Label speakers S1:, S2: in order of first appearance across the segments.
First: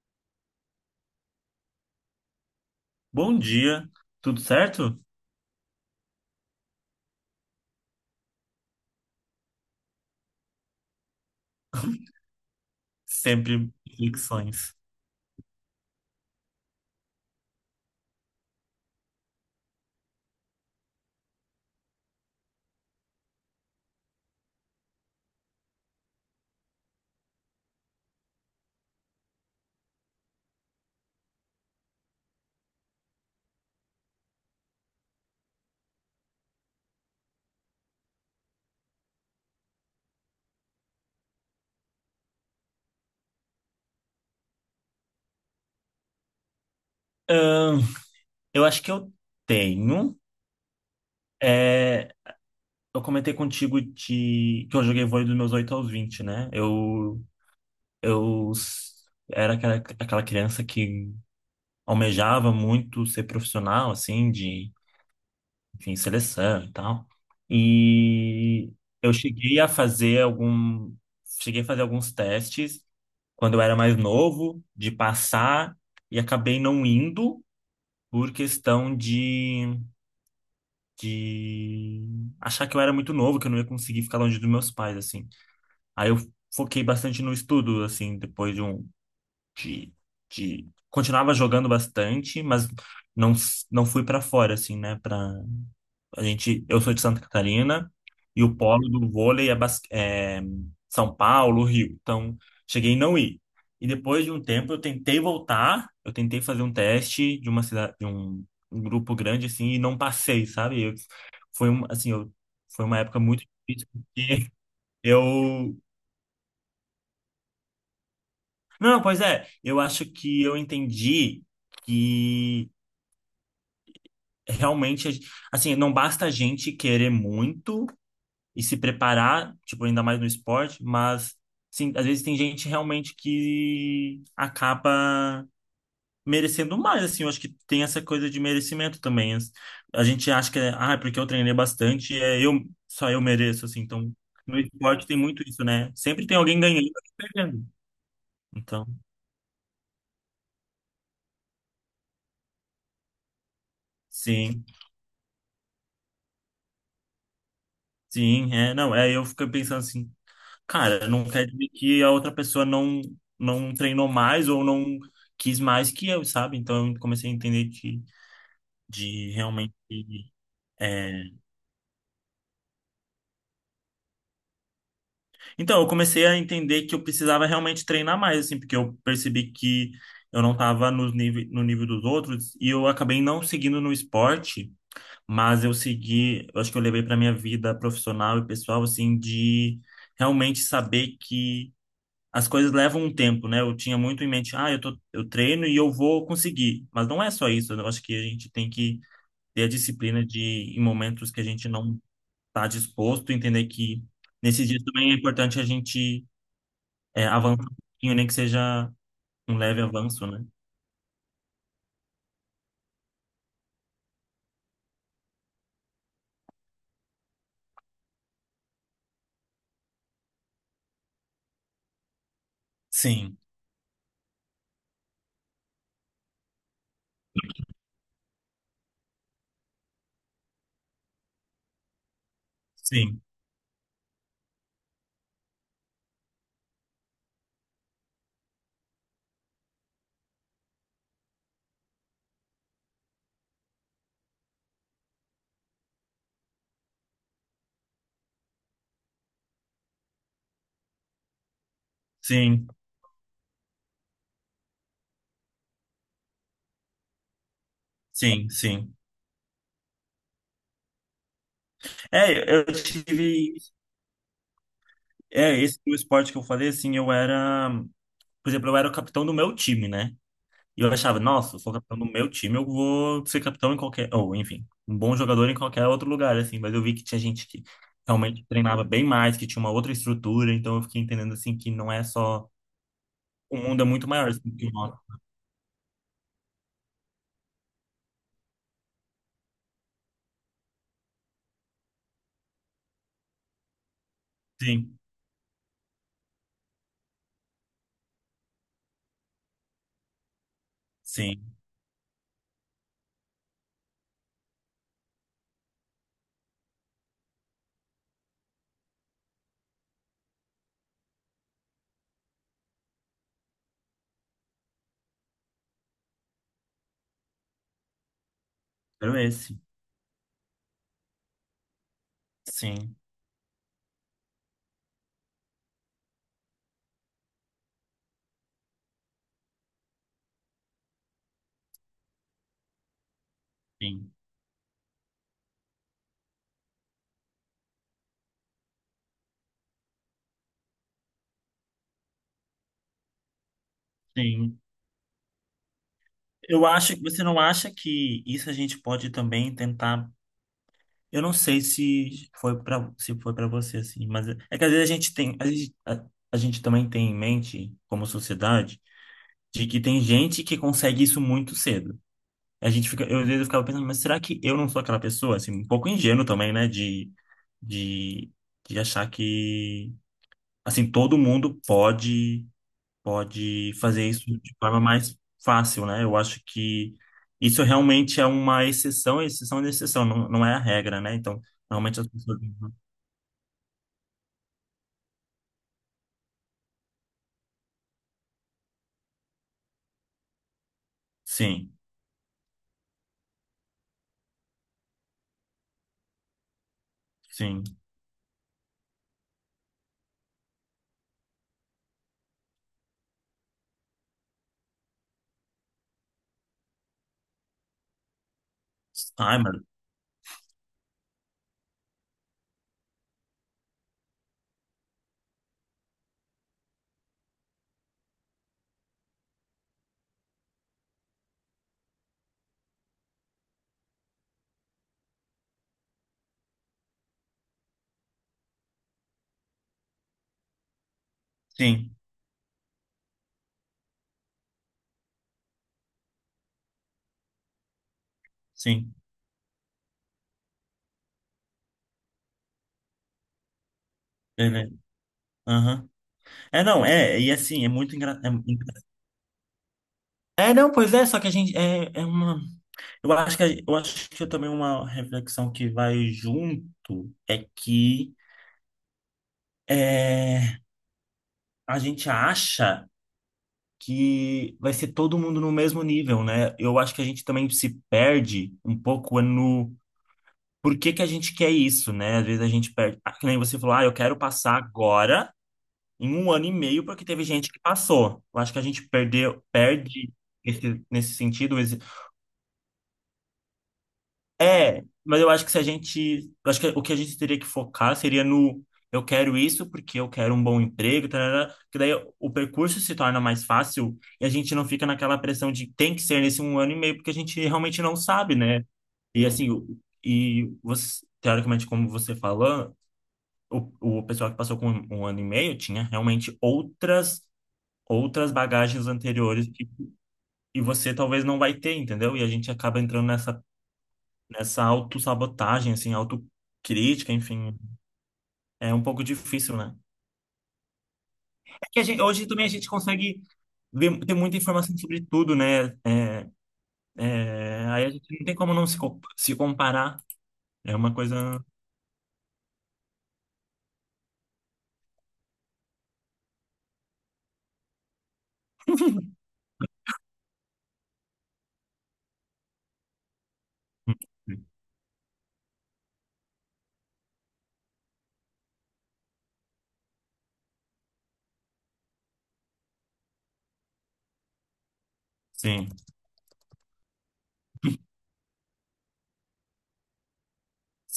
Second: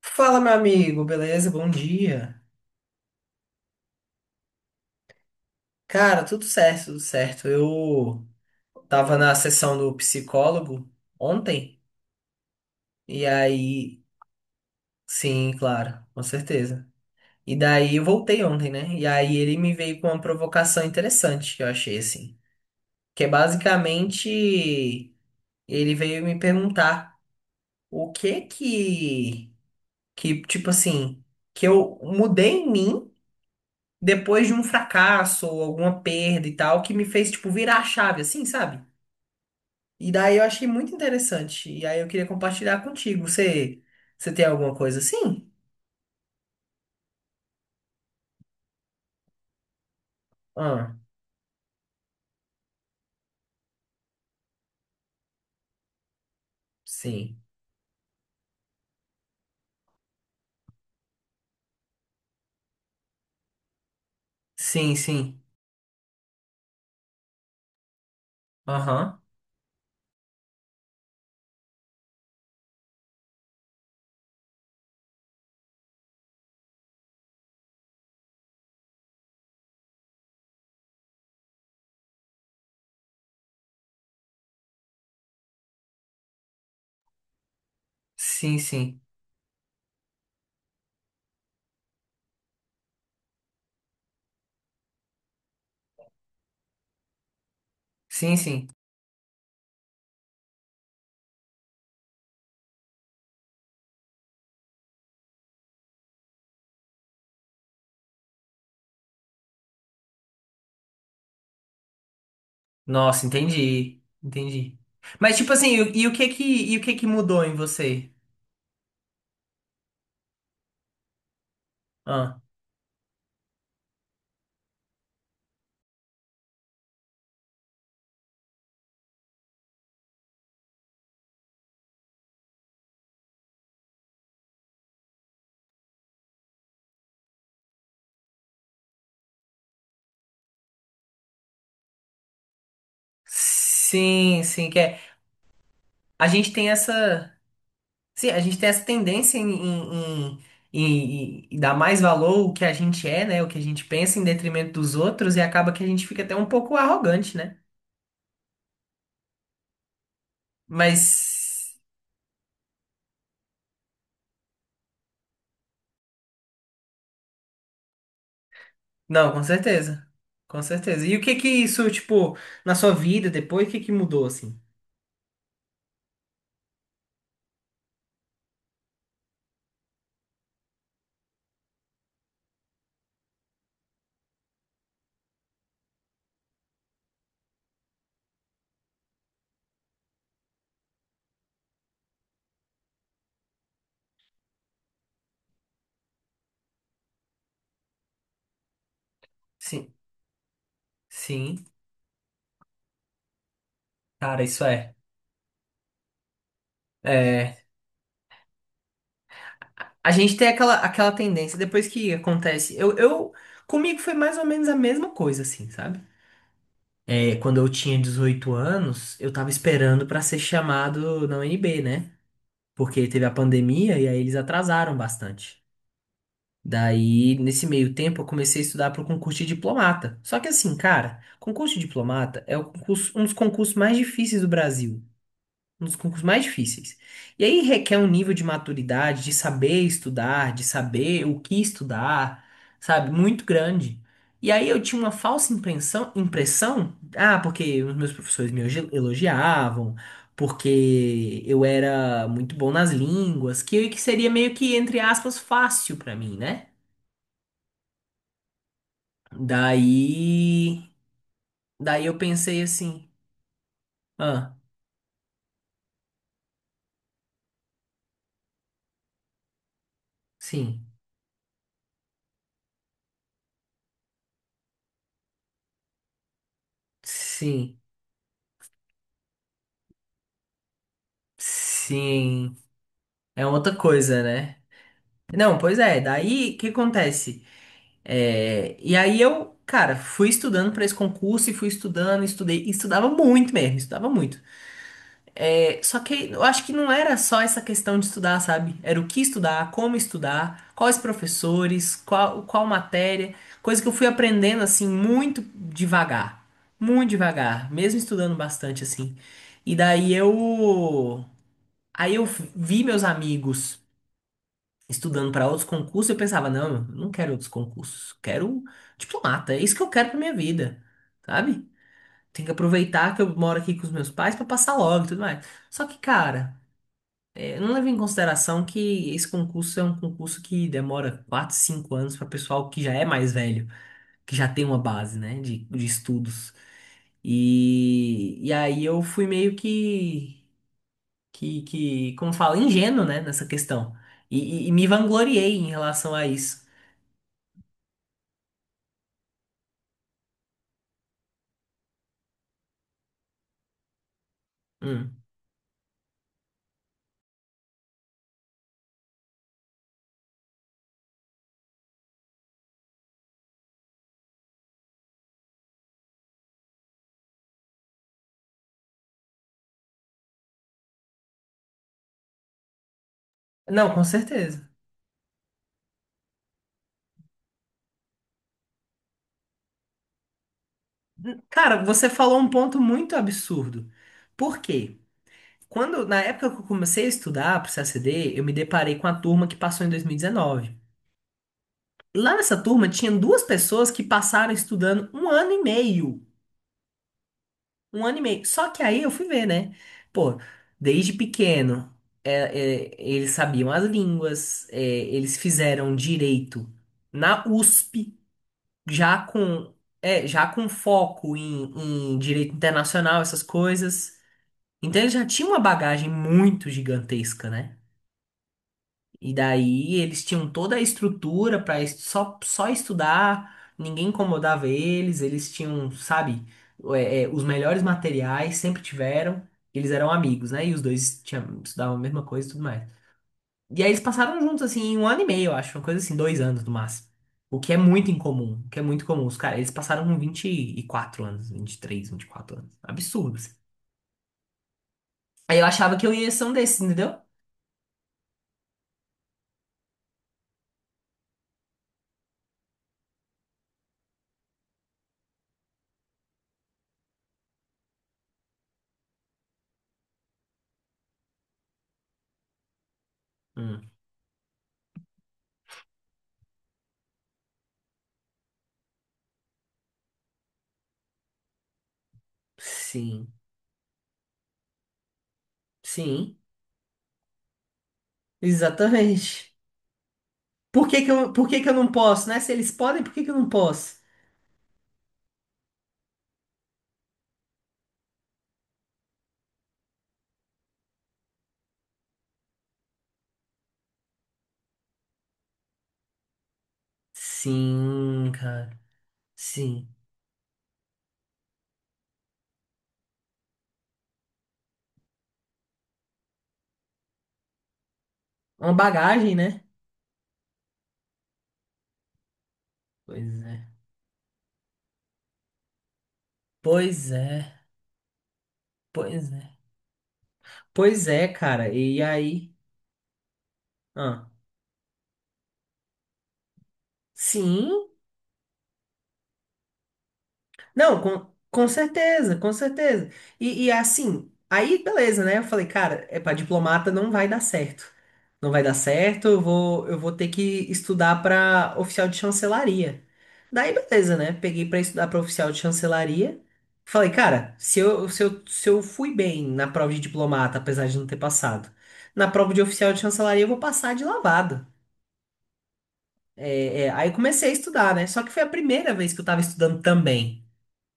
S1: Fala, meu amigo, beleza? Bom dia.
S2: Bom dia, tudo certo?
S1: Cara, tudo certo, tudo certo. Eu tava na sessão do psicólogo ontem, e
S2: Sempre
S1: aí,
S2: reflexões.
S1: sim, claro, com certeza. E daí eu voltei ontem, né? E aí ele me veio com uma provocação interessante que eu achei assim, que é basicamente ele veio me perguntar o que que tipo assim, que eu mudei em mim depois de um fracasso ou alguma perda e tal, que me fez, tipo, virar a chave, assim, sabe? E daí eu achei muito interessante. E aí eu queria compartilhar contigo. Você tem alguma coisa assim?
S2: Ahn, eu acho que eu tenho.
S1: Ah,
S2: É, eu comentei contigo de, que eu joguei vôlei dos meus 8 aos 20, né? Eu,
S1: sim.
S2: eu s- era aquela criança que almejava muito ser profissional, assim, de,
S1: Sim, sim.
S2: enfim, seleção e tal. E eu
S1: Aham.
S2: cheguei a fazer algum, cheguei a fazer alguns testes quando eu era mais novo, de passar, e acabei não indo por questão de achar que eu era muito novo, que eu não ia conseguir ficar longe dos meus pais, assim. Aí eu foquei bastante no estudo, assim, depois
S1: Sim,
S2: de um.
S1: sim.
S2: De, de... continuava jogando bastante, mas não, não fui para fora, assim, né? A gente, eu sou de Santa Catarina,
S1: Sim,
S2: e o
S1: sim.
S2: polo do vôlei é São Paulo, Rio. Então, cheguei em não ir. E depois de um tempo eu tentei voltar, eu tentei fazer um teste de uma cidade, de um, um grupo grande assim e não passei, sabe? Eu- foi um, assim, eu, Foi uma época
S1: Nossa,
S2: muito difícil
S1: entendi.
S2: porque
S1: Entendi. Mas, tipo assim,
S2: eu
S1: e o que que mudou em você?
S2: não, pois é, eu acho que eu entendi
S1: Ah.
S2: que realmente, assim, não basta a gente querer muito e se preparar, tipo, ainda mais no esporte, mas sim, às vezes tem gente realmente que acaba merecendo mais, assim. Eu acho que tem essa coisa de merecimento também. A gente acha que é, ah, é porque eu treinei bastante, só eu mereço, assim. Então
S1: Sim,
S2: no
S1: sim, que é.
S2: esporte tem muito isso, né? Sempre
S1: A
S2: tem
S1: gente
S2: alguém
S1: tem
S2: ganhando e alguém
S1: essa.
S2: perdendo.
S1: Sim, a gente tem essa
S2: Então,
S1: tendência em dar mais valor ao que a gente é, né? O que a gente pensa em
S2: sim,
S1: detrimento dos outros e acaba que a gente fica até um pouco arrogante, né?
S2: sim, é, não, é, eu fico pensando assim, cara, não quer dizer
S1: Mas,
S2: que a outra pessoa não treinou mais ou não quis mais que eu, sabe? Então eu comecei a entender que de
S1: não, com
S2: realmente.
S1: certeza. Com certeza. E o
S2: É.
S1: que que isso, tipo, na sua vida depois, o que que mudou, assim?
S2: Então, eu comecei a entender que eu precisava realmente treinar mais, assim, porque eu percebi que eu não estava no nível dos outros e eu acabei não seguindo no esporte, mas eu segui, eu acho que eu levei para minha vida profissional e pessoal, assim, de realmente saber que as coisas levam um tempo, né? Eu tinha muito em mente, ah, eu tô, eu treino e eu vou conseguir, mas não é só isso. Eu acho que a gente tem que ter a
S1: Sim,
S2: disciplina de, em momentos que a
S1: sim.
S2: gente não estar disposto, entender que
S1: Cara, isso
S2: nesses dias
S1: é.
S2: também é importante a gente avançar
S1: É.
S2: um pouquinho, nem que seja um leve
S1: A
S2: avanço,
S1: gente
S2: né?
S1: tem aquela, aquela tendência, depois que acontece. Comigo foi mais ou menos a mesma coisa, assim, sabe? É, quando eu tinha 18 anos, eu tava esperando pra ser chamado na UNB, né? Porque teve a
S2: Sim,
S1: pandemia e aí eles atrasaram bastante. Daí, nesse meio tempo, eu comecei a estudar pro concurso de diplomata. Só que assim, cara, concurso de diplomata é o concurso-
S2: sim,
S1: um dos concursos mais difíceis do Brasil. Um dos concursos mais difíceis. E aí requer um nível de maturidade, de saber estudar, de saber o que estudar, sabe? Muito grande. E aí eu tinha uma falsa impressão, ah, porque os meus professores me elogiavam, porque eu era muito
S2: sim,
S1: bom nas línguas, que seria meio que, entre aspas, fácil pra mim, né?
S2: sim, sim.
S1: Daí, daí, eu
S2: É,
S1: pensei
S2: eu
S1: assim,
S2: tive.
S1: ah,
S2: É, esse o esporte que eu falei, assim, eu era. Por exemplo, eu era o capitão do meu time, né? E
S1: sim,
S2: eu achava, nossa, eu sou capitão do meu time, eu vou ser capitão em qualquer. Ou, enfim, um bom jogador em qualquer outro lugar, assim. Mas eu vi que tinha gente que
S1: sim,
S2: realmente treinava bem mais, que tinha uma outra estrutura, então eu fiquei entendendo, assim, que não é só.
S1: sim, é
S2: O
S1: outra
S2: mundo é muito
S1: coisa,
S2: maior do
S1: né?
S2: que o nosso.
S1: Não, pois é, daí o que acontece? É, e aí eu, cara, fui estudando pra esse concurso e fui estudando, estudei, e estudava muito mesmo, estudava muito.
S2: Sim,
S1: É, só que eu acho que não era só essa questão de estudar, sabe? Era o que estudar, como estudar, quais
S2: sim.
S1: professores, qual, qual matéria, coisa que eu fui aprendendo assim muito devagar, mesmo estudando bastante assim. E daí eu, aí eu vi meus amigos estudando para outros concursos, eu pensava, não, eu não quero outros concursos, quero
S2: Quero
S1: diplomata,
S2: esse.
S1: é isso que eu quero para minha vida, sabe? Tem que
S2: Sim,
S1: aproveitar que eu moro aqui com os meus pais para passar logo e tudo mais. Só que, cara, é, eu não levo em consideração que esse concurso é um concurso que demora 4, 5 anos para pessoal que já é mais velho,
S2: sim,
S1: que já tem uma base, né, de estudos. E aí eu fui meio que, como fala, ingênuo, né, nessa questão.
S2: sim.
S1: E, e me vangloriei em relação a isso.
S2: Eu acho que você não acha que isso a gente pode também tentar. Eu não sei se foi para você assim, mas é que às vezes
S1: Hum.
S2: a gente também tem em mente como sociedade de que tem gente que consegue isso muito cedo. A gente fica, eu às vezes eu ficava pensando, mas será que eu não sou aquela pessoa assim, um pouco ingênuo também, né, de de achar que assim todo mundo pode
S1: Não, com
S2: fazer isso de
S1: certeza.
S2: forma mais fácil, né? Eu acho que isso realmente é uma exceção, exceção de exceção, não, não é a regra, né? Então,
S1: Cara,
S2: realmente as
S1: você falou
S2: pessoas.
S1: um ponto muito absurdo. Por quê? Quando, na época que eu comecei a estudar para o CACD, eu me deparei com a turma que passou em 2019.
S2: Sim,
S1: Lá nessa turma tinha duas pessoas que passaram estudando um ano e meio.
S2: sim.
S1: Um ano e meio. Só que aí eu fui ver, né? Pô, desde pequeno, é, eles sabiam as línguas, é, eles fizeram direito na USP, já
S2: Ai, mano.
S1: com já com foco em direito internacional, essas coisas. Então eles já tinham uma bagagem muito gigantesca, né? E daí eles tinham toda a estrutura para só estudar, ninguém incomodava eles, eles tinham, sabe, os melhores materiais, sempre tiveram, eles eram amigos, né? E os dois tinham,
S2: Sim,
S1: estudavam a mesma coisa e tudo mais. E aí eles passaram juntos, assim, um ano e meio, eu acho. Uma coisa assim, 2 anos no máximo. O que é muito incomum. O que é
S2: sim.
S1: muito comum. Os caras, eles passaram com 24 anos, 23 24 anos. Absurdo, assim.
S2: Beleza.
S1: Aí eu
S2: Aham.
S1: achava que eu ia ser um
S2: É,
S1: desses,
S2: não,
S1: entendeu?
S2: é, e assim, é muito engraçado. É, é, não, pois é, só que a gente. É, é uma. Eu acho que, eu acho que também uma reflexão que vai junto é que é, a gente acha
S1: Hum,
S2: que vai ser todo mundo no mesmo nível, né? Eu acho que a gente também se perde um pouco no por que que a gente quer isso, né? Às vezes a gente perde. Ah, que
S1: sim,
S2: nem você falou, ah, eu quero passar agora em um
S1: sim,
S2: ano e meio porque teve gente que passou. Eu acho que a gente perdeu,
S1: exatamente.
S2: perde
S1: Por que que
S2: nesse
S1: eu, por
S2: sentido.
S1: que que eu não posso, né? Se eles podem, por que que eu não posso?
S2: É, mas eu acho que se a gente. Eu acho que o que a gente teria que focar seria no. Eu quero isso porque eu quero um bom emprego, tarará, que daí o percurso se torna mais fácil e a gente não fica naquela pressão de tem que ser nesse um ano e meio, porque a gente realmente não
S1: Sim,
S2: sabe, né?
S1: cara,
S2: E assim, o-
S1: sim.
S2: e você, teoricamente, como você falou, o, o pessoal que passou com um ano e meio tinha realmente outras
S1: Uma
S2: bagagens
S1: bagagem,
S2: anteriores
S1: né?
S2: que, e você talvez não vai ter, entendeu? E a gente acaba entrando
S1: Pois
S2: nessa
S1: é.
S2: nessa autossabotagem, assim,
S1: Pois
S2: autocrítica,
S1: é,
S2: enfim, é um pouco
S1: pois é.
S2: difícil, né?
S1: Pois é,
S2: É
S1: cara,
S2: que a gente,
S1: e
S2: hoje também a
S1: aí?
S2: gente consegue ver, ter
S1: Ah.
S2: muita informação sobre tudo, né? É, é,
S1: Sim,
S2: aí a gente não tem como não se comparar. É uma
S1: não, com,
S2: coisa.
S1: com certeza, com certeza. E assim, aí beleza, né? Eu falei, cara, é para diplomata não vai dar certo. Não vai dar certo, eu vou ter que estudar para oficial de chancelaria. Daí beleza, né? Peguei para estudar para oficial de chancelaria. Falei, cara, se eu fui bem na prova de diplomata, apesar de não ter passado, na prova de oficial de chancelaria eu vou passar de lavada.
S2: Sim,
S1: Aí comecei a estudar, né? Só que foi a primeira vez que eu tava estudando também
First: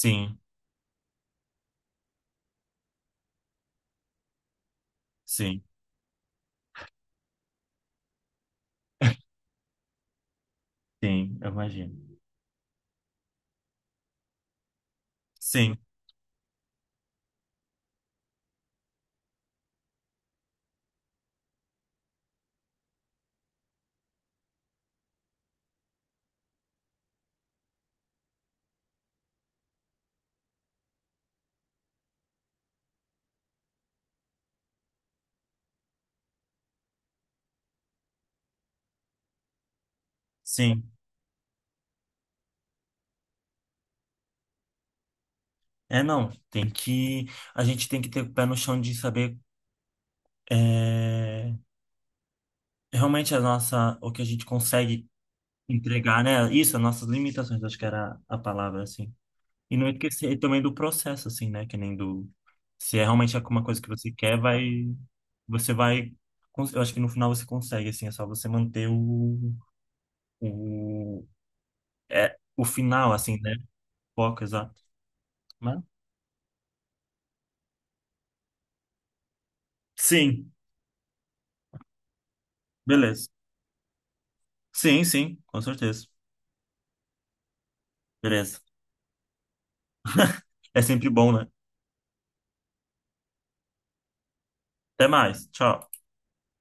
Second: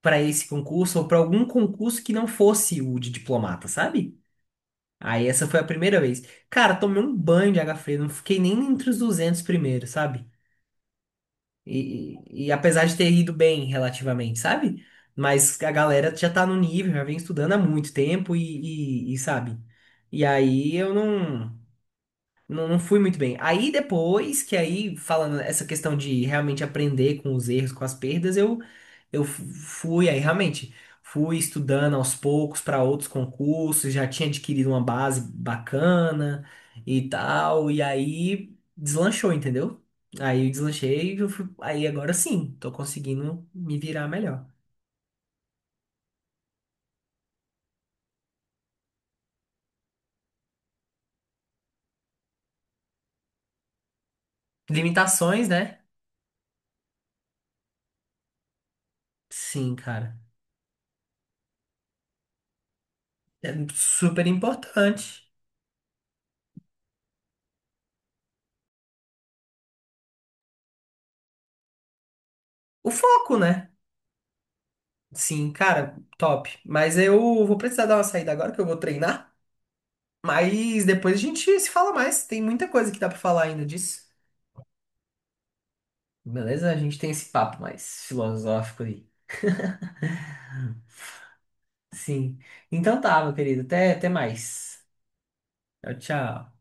S1: para esse concurso ou para algum concurso que não fosse o de diplomata, sabe? Aí essa foi
S2: sim,
S1: a primeira vez. Cara, tomei um banho de água fria, não fiquei nem entre os 200 primeiros, sabe?
S2: sim, eu
S1: E,
S2: imagino.
S1: e, e apesar de ter ido bem relativamente, sabe? Mas a
S2: Sim,
S1: galera já tá no nível, já vem estudando há muito tempo e sabe? E aí eu não. Não, não fui muito bem. Aí depois, que aí, falando essa questão de realmente aprender com os erros, com as perdas, eu fui, aí realmente, fui estudando aos poucos para outros concursos, já tinha adquirido uma base bacana e tal, e aí deslanchou, entendeu? Aí eu
S2: sim.
S1: deslanchei e eu fui, aí agora sim, tô conseguindo me virar melhor.
S2: É, não, tem que. A gente tem que ter o pé no chão de saber é, realmente a nossa, o que a gente consegue
S1: Limitações, né?
S2: entregar, né? Isso, as nossas limitações, acho que era a palavra, assim.
S1: Sim,
S2: E não
S1: cara.
S2: esquecer também do processo, assim, né? Que nem do. Se é realmente
S1: É
S2: alguma coisa que você
S1: super
S2: quer, vai.
S1: importante.
S2: Você vai. Eu acho que no final você consegue, assim, é só você manter O, o
S1: O
S2: final,
S1: foco,
S2: assim, né?
S1: né?
S2: Foco, exato.
S1: Sim,
S2: Mas-
S1: cara, top. Mas eu vou precisar dar uma saída agora que eu vou treinar.
S2: Sim,
S1: Mas depois a gente se fala mais. Tem muita coisa que dá pra
S2: beleza.
S1: falar ainda disso.
S2: Sim, sim, com certeza.
S1: Beleza? A gente tem esse papo mais
S2: Beleza.
S1: filosófico aí.
S2: É sempre bom, né?
S1: Sim. Então tá, meu querido. Até mais.
S2: Até mais. Tchau.
S1: Tchau, tchau.